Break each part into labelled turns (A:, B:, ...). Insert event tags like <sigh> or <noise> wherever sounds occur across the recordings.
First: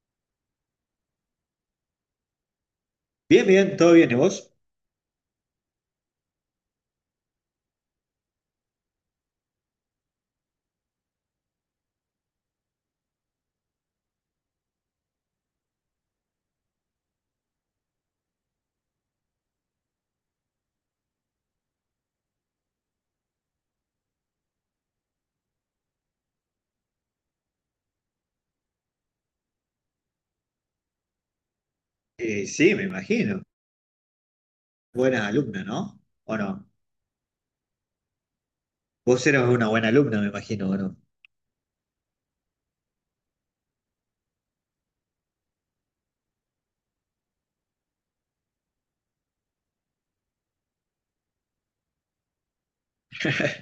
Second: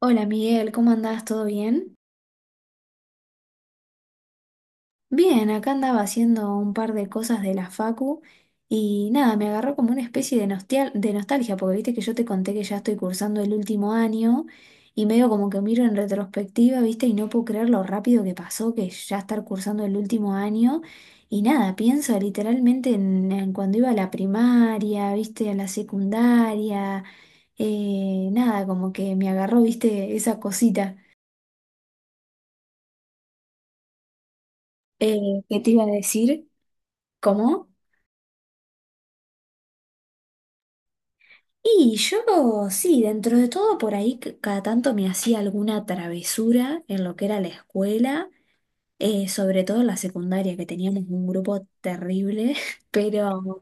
A: Hola Miguel, ¿cómo andás? ¿Todo bien?
B: Bien, bien, todo bien. ¿Y vos?
A: Bien, acá andaba haciendo un par de cosas de la facu y nada, me agarró como una especie de, de nostalgia, porque viste que yo te conté que ya estoy cursando el último año y medio como que miro en retrospectiva, viste, y no puedo creer lo rápido que pasó, que es ya estar cursando el último año. Y nada, pienso literalmente en cuando iba a la primaria, viste, a la secundaria, nada, como que me agarró, viste, esa cosita.
B: Sí, me imagino.
A: Eh,
B: Buena
A: ¿Qué
B: alumna,
A: te iba a
B: ¿no? ¿O
A: decir?
B: no?
A: ¿Cómo?
B: Vos eras una buena alumna, me imagino, ¿o no?
A: Y yo, sí, dentro de todo, por ahí cada tanto me hacía alguna travesura en lo que era la escuela, sobre todo en la secundaria, que teníamos un grupo terrible, <laughs> pero,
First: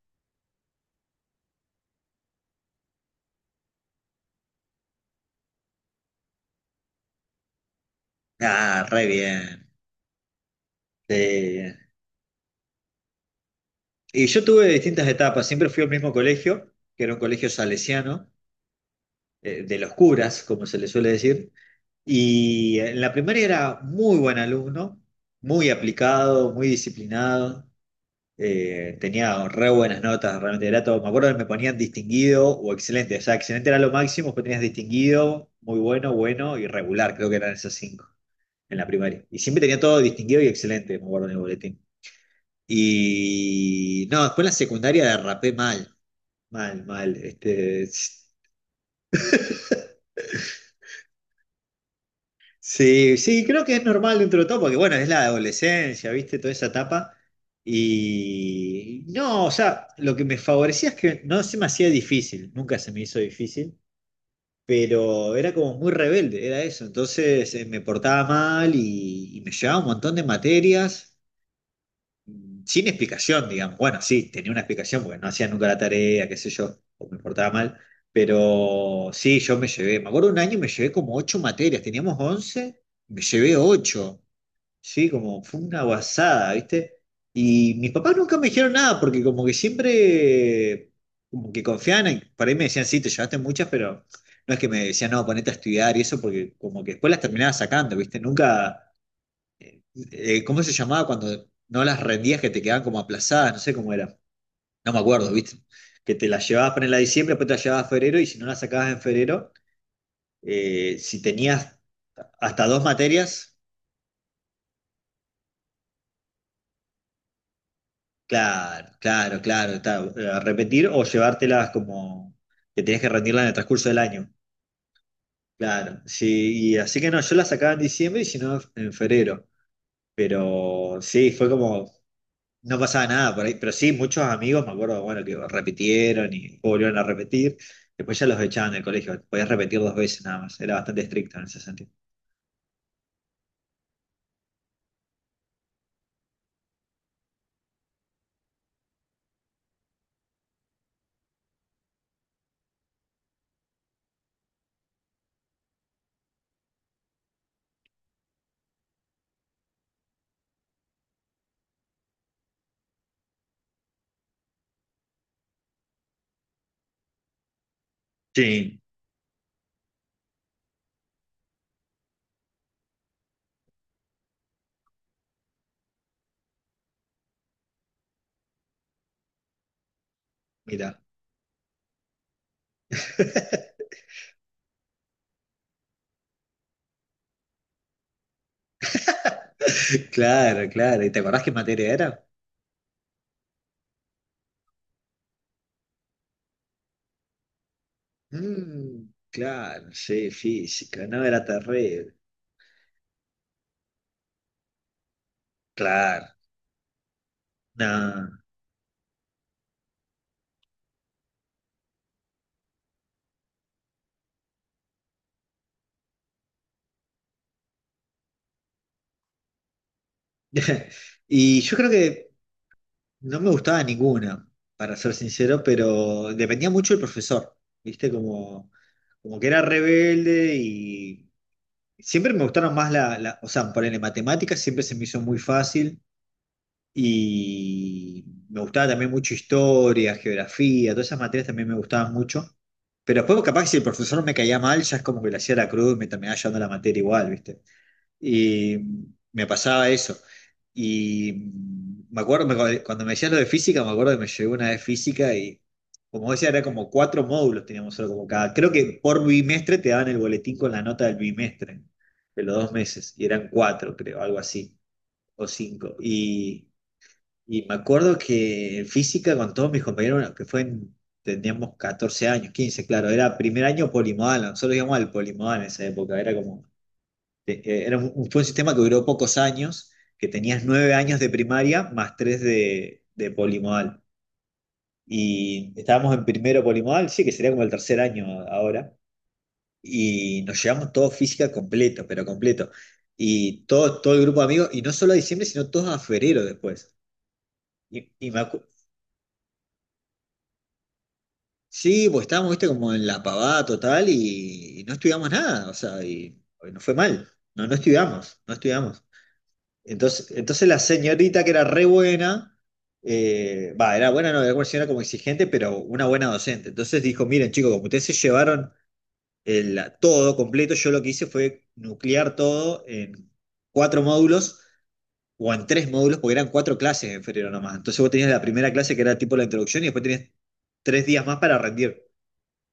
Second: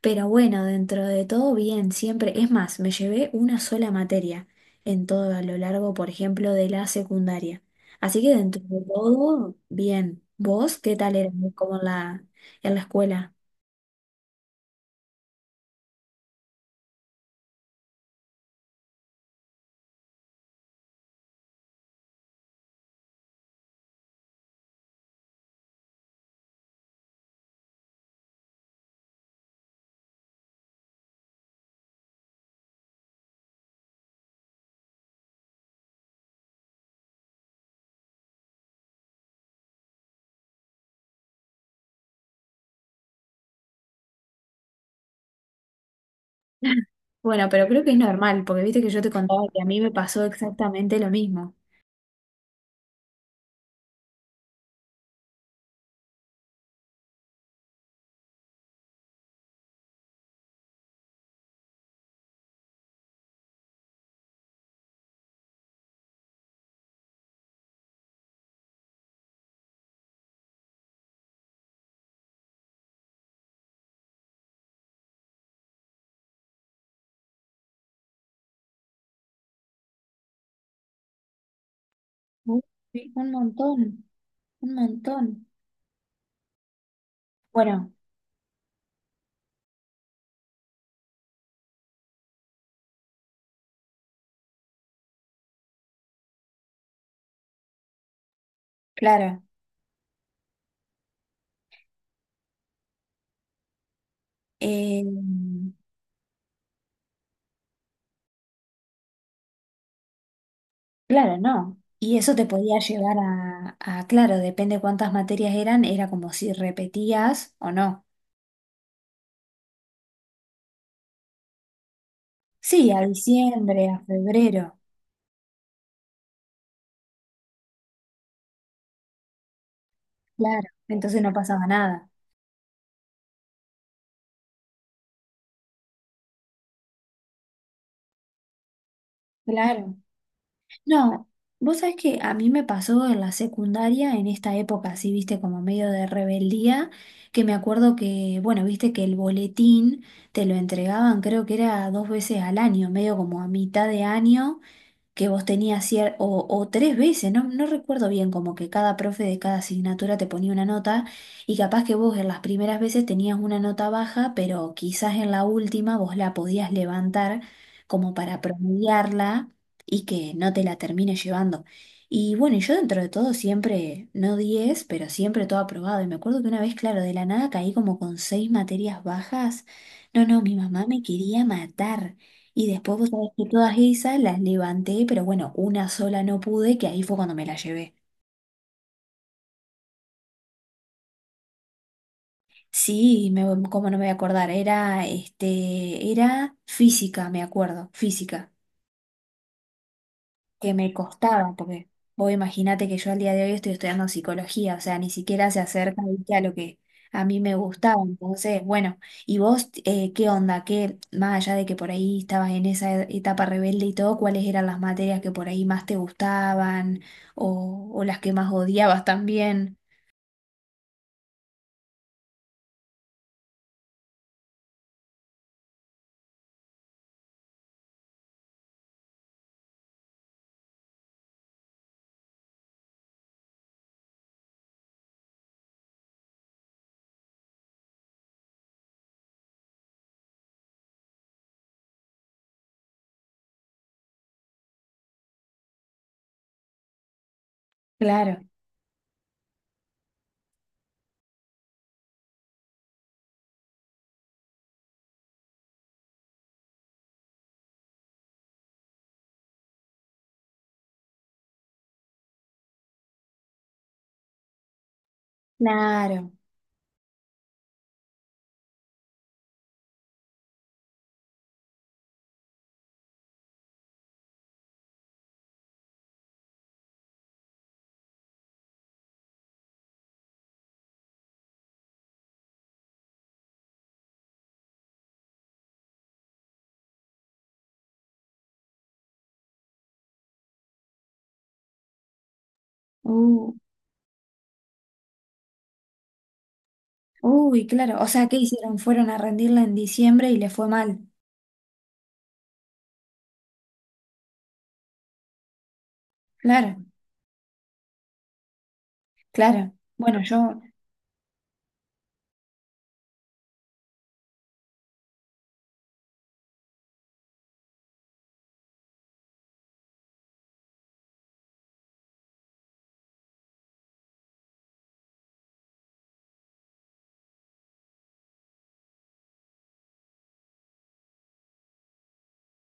A: pero bueno, dentro de todo, bien, siempre. Es más, me llevé una sola materia en todo a lo largo, por ejemplo, de la secundaria. Así que dentro de
B: Ah, re
A: todo,
B: bien.
A: bien. ¿Vos qué tal eras
B: Sí.
A: como en la escuela?
B: Y yo tuve distintas etapas. Siempre fui al mismo colegio, que era un colegio salesiano, de los curas, como se le suele decir. Y en la primaria era muy buen alumno, muy aplicado, muy disciplinado. Tenía re buenas notas, realmente era todo. Me acuerdo que me ponían distinguido o excelente. O sea, excelente era lo máximo, pues tenías distinguido, muy bueno, bueno y regular, creo que eran esas cinco en la primaria. Y siempre tenía todo distinguido y excelente, me acuerdo en el boletín. Y no, después en la secundaria derrapé mal, mal, mal.
A: Bueno, pero creo
B: Este,
A: que es normal, porque viste que yo te contaba que a mí me pasó exactamente lo mismo.
B: sí, sí, creo que es normal dentro de todo, porque bueno, es la adolescencia, ¿viste? Toda esa etapa. Y no, o sea, lo que me favorecía es que no se me hacía difícil, nunca se me hizo difícil, pero era como muy rebelde, era eso. Entonces me portaba mal y me llevaba un montón de materias sin explicación, digamos. Bueno, sí, tenía una explicación porque no hacía nunca la tarea, qué sé yo, o me portaba mal. Pero sí, yo me llevé, me acuerdo un año me llevé como ocho materias, teníamos
A: Uh,
B: 11,
A: sí,
B: me
A: un
B: llevé
A: montón,
B: ocho,
A: un
B: sí, como
A: montón.
B: fue una guasada, ¿viste? Y mis
A: Bueno,
B: papás nunca me dijeron nada porque como que siempre, como que confiaban, por ahí me decían, sí, te llevaste muchas, pero no es que me decían, no, ponete a estudiar y eso, porque como que después las terminaba sacando, ¿viste? Nunca
A: claro,
B: ¿cómo se llamaba cuando no las rendías que te quedaban como aplazadas? No sé cómo era. No me
A: eh,
B: acuerdo, ¿viste? Que te las llevabas para en la diciembre, después te las llevabas a febrero y si no las sacabas en febrero, si
A: claro,
B: tenías
A: no. Y eso te
B: hasta
A: podía
B: dos
A: llevar
B: materias,
A: a, claro, depende cuántas materias eran, era como si repetías o no.
B: claro, claro, claro, a repetir o llevártelas como que
A: Sí, a
B: tenías que rendirlas en el
A: diciembre,
B: transcurso
A: a
B: del año.
A: febrero,
B: Claro, sí, y así que no, yo las sacaba en diciembre y si no en febrero.
A: claro,
B: Pero
A: entonces
B: sí,
A: no
B: fue
A: pasaba
B: como
A: nada.
B: no pasaba nada por ahí, pero sí, muchos amigos, me acuerdo, bueno, que repitieron y volvieron a repetir, después ya los echaban del colegio, podías repetir dos
A: Claro.
B: veces nada más, era bastante
A: No,
B: estricto en ese
A: vos
B: sentido.
A: sabés que a mí me pasó en la secundaria, en esta época así, viste, como medio de rebeldía, que me acuerdo que, bueno, viste que el boletín te lo entregaban, creo que era dos veces al año, medio como a mitad de año, que vos tenías o tres veces, no, no recuerdo bien, como que cada profe de cada asignatura te ponía una nota y capaz que vos en las primeras veces tenías una nota baja, pero quizás en la última vos la podías levantar como para
B: Sí.
A: promediarla y que no te la termines llevando. Y bueno, y yo dentro de todo siempre, no 10 pero siempre todo aprobado. Y me acuerdo que una vez, claro, de la nada caí como con seis materias bajas. No, no, mi mamá
B: Mira.
A: me quería matar. Y después vos sabés que todas
B: <laughs>
A: esas las levanté, pero bueno, una sola no pude, que ahí fue cuando me la llevé.
B: Claro, claro, ¿y te acordás qué materia era?
A: Sí, me, cómo no me voy a acordar, era, este, era física, me acuerdo, física.
B: Mm, claro, sí,
A: Que me
B: física, no, era
A: costaba, porque
B: terrible,
A: vos imagínate que yo al día de hoy estoy estudiando psicología, o sea, ni siquiera se acerca,
B: claro,
A: ¿viste?, a lo que a mí me gustaba.
B: no.
A: Entonces, bueno, ¿y vos qué onda? ¿Qué, más allá de que por ahí estabas en esa etapa rebelde y todo, cuáles eran las materias que por ahí más te gustaban o las que más odiabas también?
B: <laughs> Y yo creo que no me gustaba ninguna, para ser sincero, pero dependía mucho del profesor, ¿viste? Como, como que era rebelde y siempre me gustaron más o sea, ponerle matemáticas siempre se me hizo muy fácil y me gustaba también mucho historia, geografía, todas esas materias también me gustaban mucho. Pero después capaz que si el profesor me caía mal, ya es como que le hacía la cruz y me terminaba llevando la materia igual, ¿viste?
A: Claro,
B: Y me pasaba eso. Y me acuerdo, cuando me decías lo de física, me acuerdo que me llegó una vez física y, como decía, era como cuatro módulos teníamos solo como cada. Creo que por bimestre te daban el boletín con la nota del bimestre, de los 2 meses, y eran cuatro, creo, algo así, o cinco.
A: claro.
B: Y me acuerdo que en física con todos mis compañeros, bueno, que fue teníamos 14 años, 15 claro, era primer año polimodal, nosotros íbamos al polimodal en esa época, era como fue un sistema que duró pocos años, que tenías 9 años de primaria más tres de polimodal. Y estábamos en primero polimodal, sí, que sería como el tercer año ahora. Y nos llevamos todo física completo, pero completo.
A: Uh,
B: Y todo, todo el grupo de amigos, y no solo a diciembre, sino todos a febrero después.
A: uy, claro. O
B: Y,
A: sea,
B: y
A: ¿qué
B: me acu-
A: hicieron? Fueron a rendirla en diciembre y le fue mal.
B: sí, pues estábamos, viste, como en la pavada total y no estudiamos nada, o sea, y
A: Claro,
B: nos fue mal. No, no estudiamos, no estudiamos.
A: claro. Bueno,
B: Entonces,
A: yo,
B: entonces la señorita que era re buena, va, era buena, no, era una señora como exigente, pero una buena docente. Entonces dijo, miren chicos, como ustedes se llevaron el, todo completo, yo lo que hice fue nuclear todo en cuatro módulos o en tres módulos, porque eran cuatro clases en febrero nomás. Entonces vos tenías la primera clase que era tipo la introducción y después tenías 3 días más para rendir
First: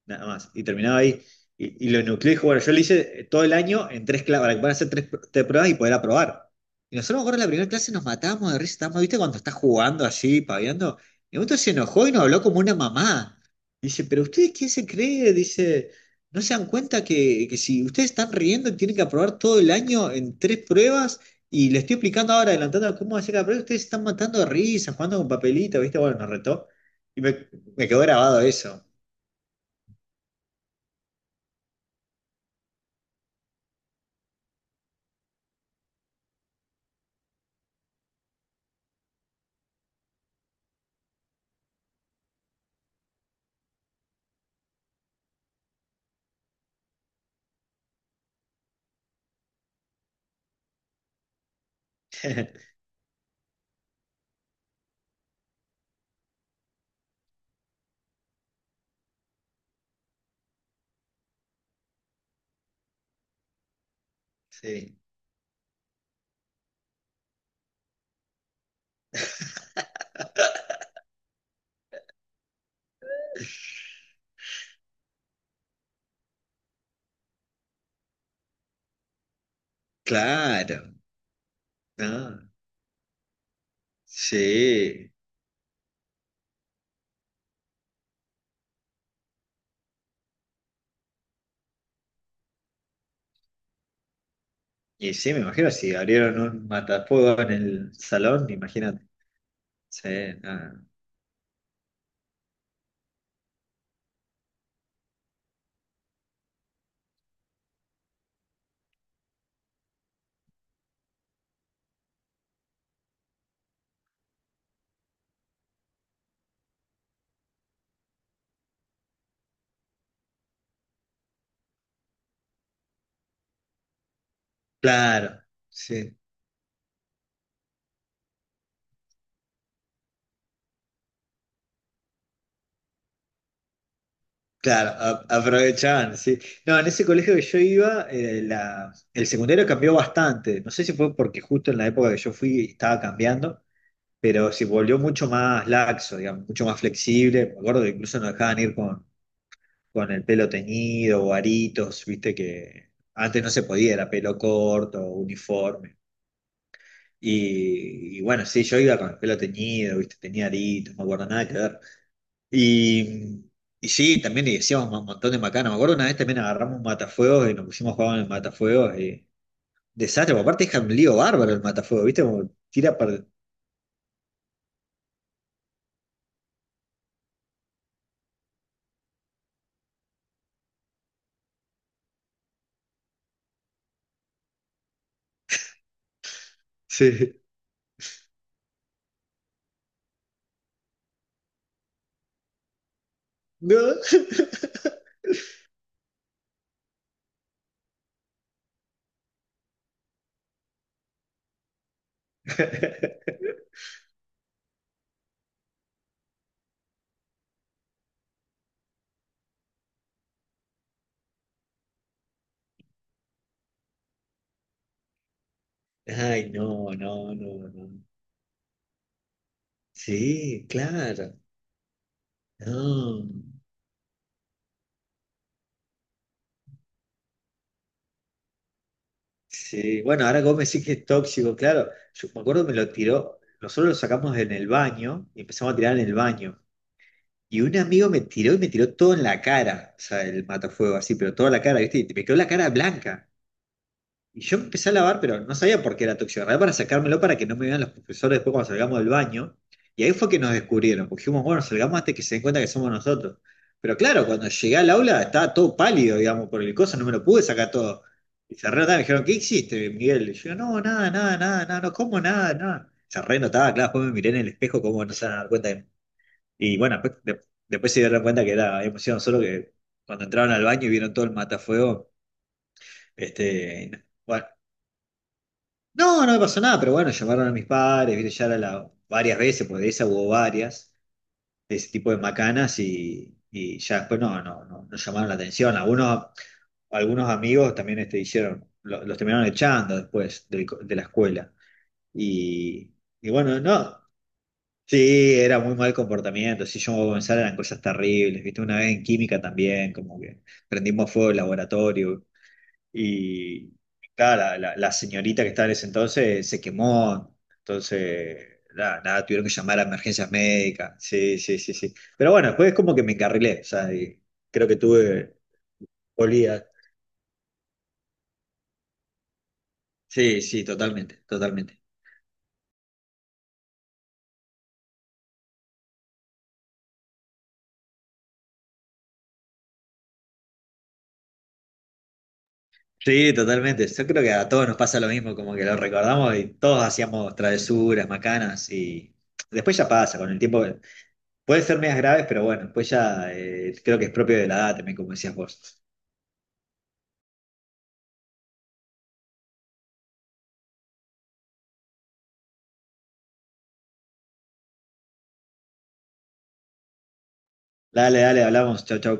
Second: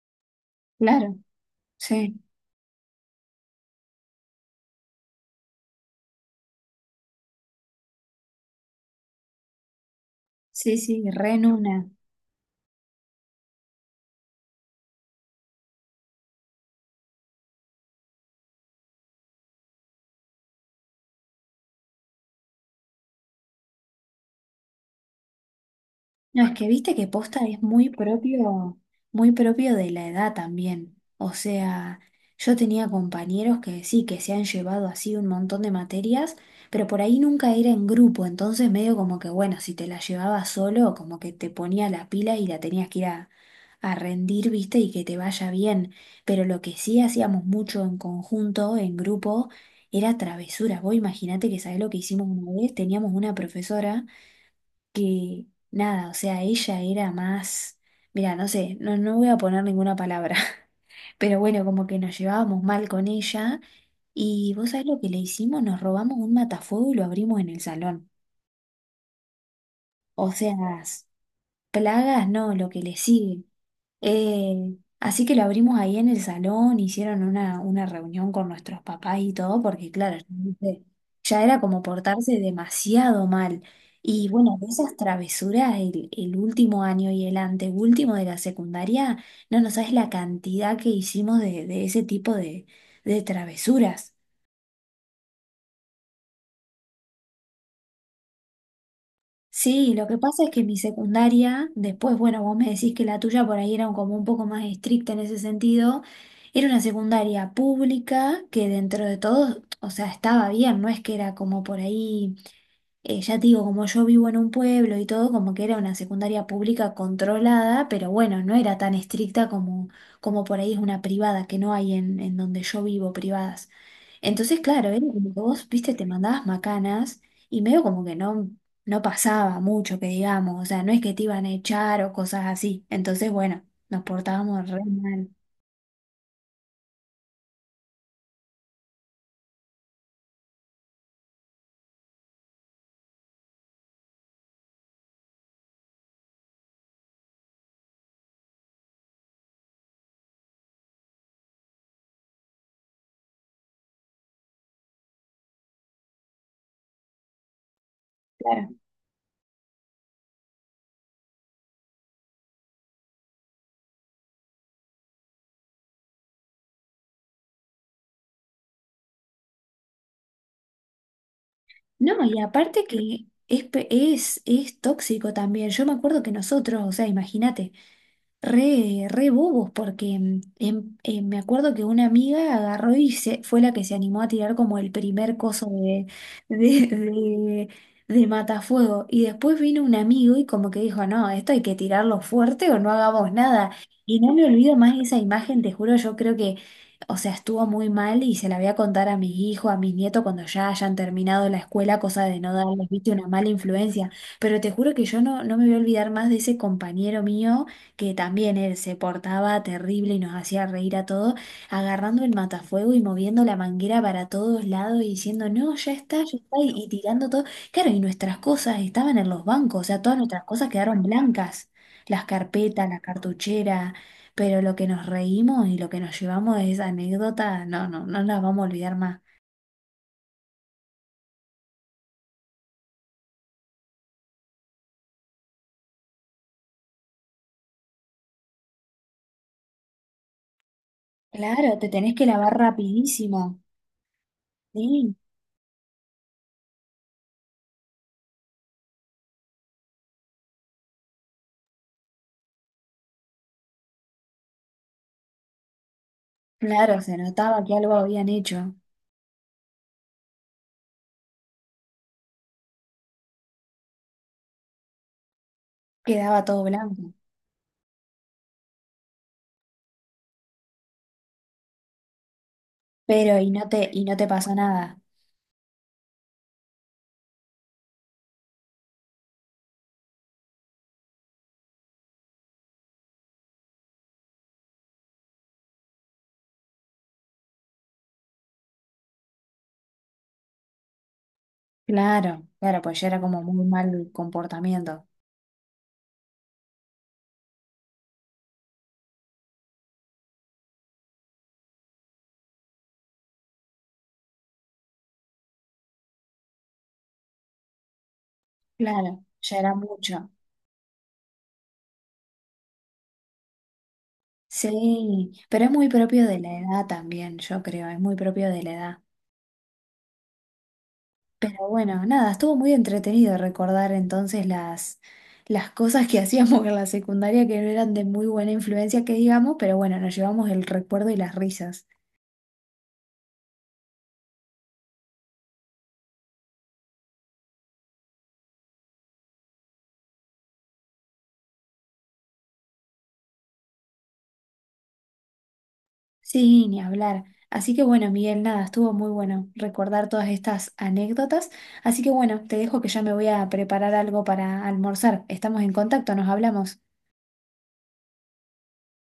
B: nada más. Y terminaba
A: claro,
B: ahí. Y lo
A: sí.
B: nucleé y dije, bueno, yo lo hice todo el año en tres clases, para que puedan hacer tres pruebas y poder aprobar. Y nosotros, me acuerdo, en la primera clase nos matábamos de risa, estábamos, ¿viste? Cuando estás jugando así,
A: Sí,
B: paviando.
A: sí, re
B: Y un
A: en
B: momento se
A: una.
B: enojó y nos habló como una mamá. Dice, ¿pero ustedes quién se cree? Dice, ¿no se dan cuenta que si ustedes están riendo tienen que aprobar todo el año en tres pruebas? Y le estoy explicando ahora, adelantando cómo hacer cada prueba, ustedes se están matando de risa, jugando con papelito, ¿viste? Bueno, nos
A: No, es que
B: retó.
A: viste que
B: Y
A: posta
B: me,
A: es
B: me quedó grabado eso.
A: muy propio de la edad también. O sea, yo tenía compañeros que sí, que se han llevado así un montón de materias, pero por ahí nunca era en grupo, entonces medio como que, bueno, si te la llevabas solo, como que te ponía la pila y la tenías que ir a rendir, viste, y que te vaya bien. Pero lo que sí hacíamos mucho en conjunto, en grupo, era travesura. Vos imaginate, que sabés lo que hicimos una
B: <laughs>
A: vez. Teníamos una profesora que nada, o sea, ella era más, mira, no sé, no, no voy a poner ninguna palabra, <laughs> pero bueno, como que nos llevábamos mal con ella, y vos sabés
B: Sí,
A: lo que le hicimos, nos robamos un matafuego y lo abrimos en el salón. O sea, plagas, no, lo que le sigue. Así que lo abrimos ahí en el salón, hicieron una reunión con nuestros papás y todo, porque claro, ya
B: claro,
A: viste, ya era como portarse
B: ¿no?
A: demasiado mal. Y bueno, de esas
B: Sí,
A: travesuras, el último año y el anteúltimo de la secundaria, no, no sabes la cantidad que hicimos de ese tipo de travesuras.
B: y sí, me imagino, si abrieron un matafuego en el salón, imagínate.
A: Sí, lo
B: Sí,
A: que pasa es que mi
B: no.
A: secundaria, después, bueno, vos me decís que la tuya por ahí era como un poco más estricta en ese sentido, era una secundaria pública que dentro de todo, o sea, estaba bien, no es que era como por ahí... Ya te digo, como yo vivo en un pueblo y todo, como que era una secundaria pública controlada, pero bueno, no era tan estricta como, como por ahí es una privada, que no hay en donde yo vivo privadas. Entonces, claro, era como que
B: Claro,
A: vos, viste, te
B: sí,
A: mandabas macanas y medio como que no, no pasaba mucho, que digamos, o sea, no es que te iban a echar o cosas así. Entonces, bueno, nos portábamos re
B: claro,
A: mal.
B: aprovechaban, sí. No, en ese colegio que yo iba, el secundario cambió bastante. No sé si fue porque justo en la época que yo fui estaba cambiando, pero se volvió mucho más laxo, digamos, mucho más flexible. Me acuerdo que incluso nos dejaban ir con el pelo teñido o aritos, viste que antes no se podía, era pelo corto, uniforme. Y bueno, sí,
A: Claro.
B: yo iba con el pelo teñido, viste, tenía aritos, no me acuerdo nada que ver. Y, y sí, también le decíamos un montón de macanas. Me acuerdo una vez también agarramos un matafuegos y nos pusimos a jugar en el matafuegos y desastre, porque aparte es un lío bárbaro el matafuegos, viste,
A: No, y
B: como
A: aparte
B: tira para...
A: que es tóxico también. Yo me acuerdo que nosotros, o sea, imagínate. Re, re bobos, porque me acuerdo que una amiga agarró y se, fue la que se animó a tirar como el primer coso de, <laughs> de,
B: Sí.
A: de, de matafuego. Y después vino un amigo y como que dijo, no, esto hay que tirarlo fuerte o no hagamos nada.
B: No.
A: Y no me olvido más esa imagen, te juro, yo creo que, o sea, estuvo muy mal y se la voy a contar a mis hijos, a mis nietos cuando ya hayan terminado la escuela, cosa de no darles, viste, una mala
B: <laughs>
A: influencia. Pero te juro que yo no, no me voy a olvidar más de ese compañero mío, que también él se portaba terrible y nos hacía reír a todos, agarrando el matafuego y moviendo la manguera para todos lados y diciendo, no, ya
B: Ay,
A: está, y
B: no,
A: tirando
B: no,
A: todo.
B: no,
A: Claro,
B: no.
A: y nuestras cosas estaban en los bancos, o sea, todas nuestras
B: Sí,
A: cosas quedaron
B: claro.
A: blancas, las carpetas, la
B: No.
A: cartuchera, pero lo que nos reímos y lo que nos llevamos de esa anécdota, no, no, no las vamos a olvidar más.
B: Sí, bueno, ahora que vos que es tóxico, claro. Yo me acuerdo me lo tiró, nosotros lo sacamos en el baño y empezamos a tirar en el baño. Y un amigo me tiró y me tiró todo en la cara, o sea, el matafuego así, pero toda la
A: Claro,
B: cara,
A: te
B: ¿viste? Y
A: tenés
B: me
A: que
B: quedó la
A: lavar
B: cara blanca.
A: rapidísimo,
B: Y yo empecé a
A: sí,
B: lavar, pero no sabía por qué era tóxico. Agarré para sacármelo para que no me vean los profesores después cuando salgamos del baño. Y ahí fue que nos descubrieron, porque dijimos, bueno, salgamos antes que se den cuenta que somos nosotros. Pero claro, cuando llegué al aula estaba todo pálido, digamos, por el coso,
A: claro,
B: no me
A: se
B: lo pude
A: notaba
B: sacar
A: que algo
B: todo.
A: habían
B: Y se
A: hecho,
B: renotaba, me dijeron, ¿qué hiciste, Miguel? Y yo, no, nada, nada, nada, nada, no como nada, nada. Se renotaba, claro, después me miré en el espejo, como no se van a dar cuenta.
A: quedaba todo
B: Y bueno,
A: blanco.
B: después, después se dieron cuenta que era, emoción solo que cuando entraron al baño y vieron todo el matafuego,
A: Pero, ¿y no te,
B: este,
A: y no te
B: bueno,
A: pasó nada?
B: no, no me pasó nada, pero bueno, llamaron a mis padres, viste, ya era la, varias veces, porque de esa hubo varias, de ese tipo de macanas, y ya después no, no, no, no llamaron la atención. Algunos amigos también este, hicieron, los terminaron echando después del la escuela.
A: Claro, claro,
B: Y,
A: pues ya era
B: y
A: como
B: bueno,
A: muy
B: no,
A: mal comportamiento.
B: sí, era muy mal comportamiento, sí, yo voy a comenzar, eran cosas terribles, viste, una vez en química también, como que prendimos fuego el laboratorio, y claro, la señorita que estaba en ese entonces se quemó, entonces nada,
A: Claro,
B: nada, tuvieron que
A: ya era
B: llamar a
A: mucho.
B: emergencias médicas. Sí, sí, sí, sí. Pero bueno, después es como que me encarrilé, o sea, y creo que
A: Sí,
B: tuve
A: pero es muy propio de la
B: polía.
A: edad también, yo creo, es muy propio de la edad.
B: Sí, sí, totalmente,
A: Pero
B: totalmente.
A: bueno, nada, estuvo muy entretenido recordar entonces las cosas que <laughs> hacíamos en la secundaria, que no eran de muy buena influencia, que digamos, pero bueno, nos llevamos el recuerdo y las risas.
B: Sí, totalmente. Yo creo que a todos nos pasa lo mismo, como que lo recordamos y todos hacíamos travesuras, macanas y después ya pasa, con el tiempo puede ser medias graves, pero bueno, después ya creo que es propio de la edad también, como decías vos.
A: Sí, ni hablar. Así que bueno, Miguel, nada, estuvo muy bueno recordar todas estas anécdotas. Así que bueno, te dejo que ya me voy a preparar algo para almorzar. Estamos en contacto, nos hablamos.
B: Dale, dale, hablamos, chau, chau.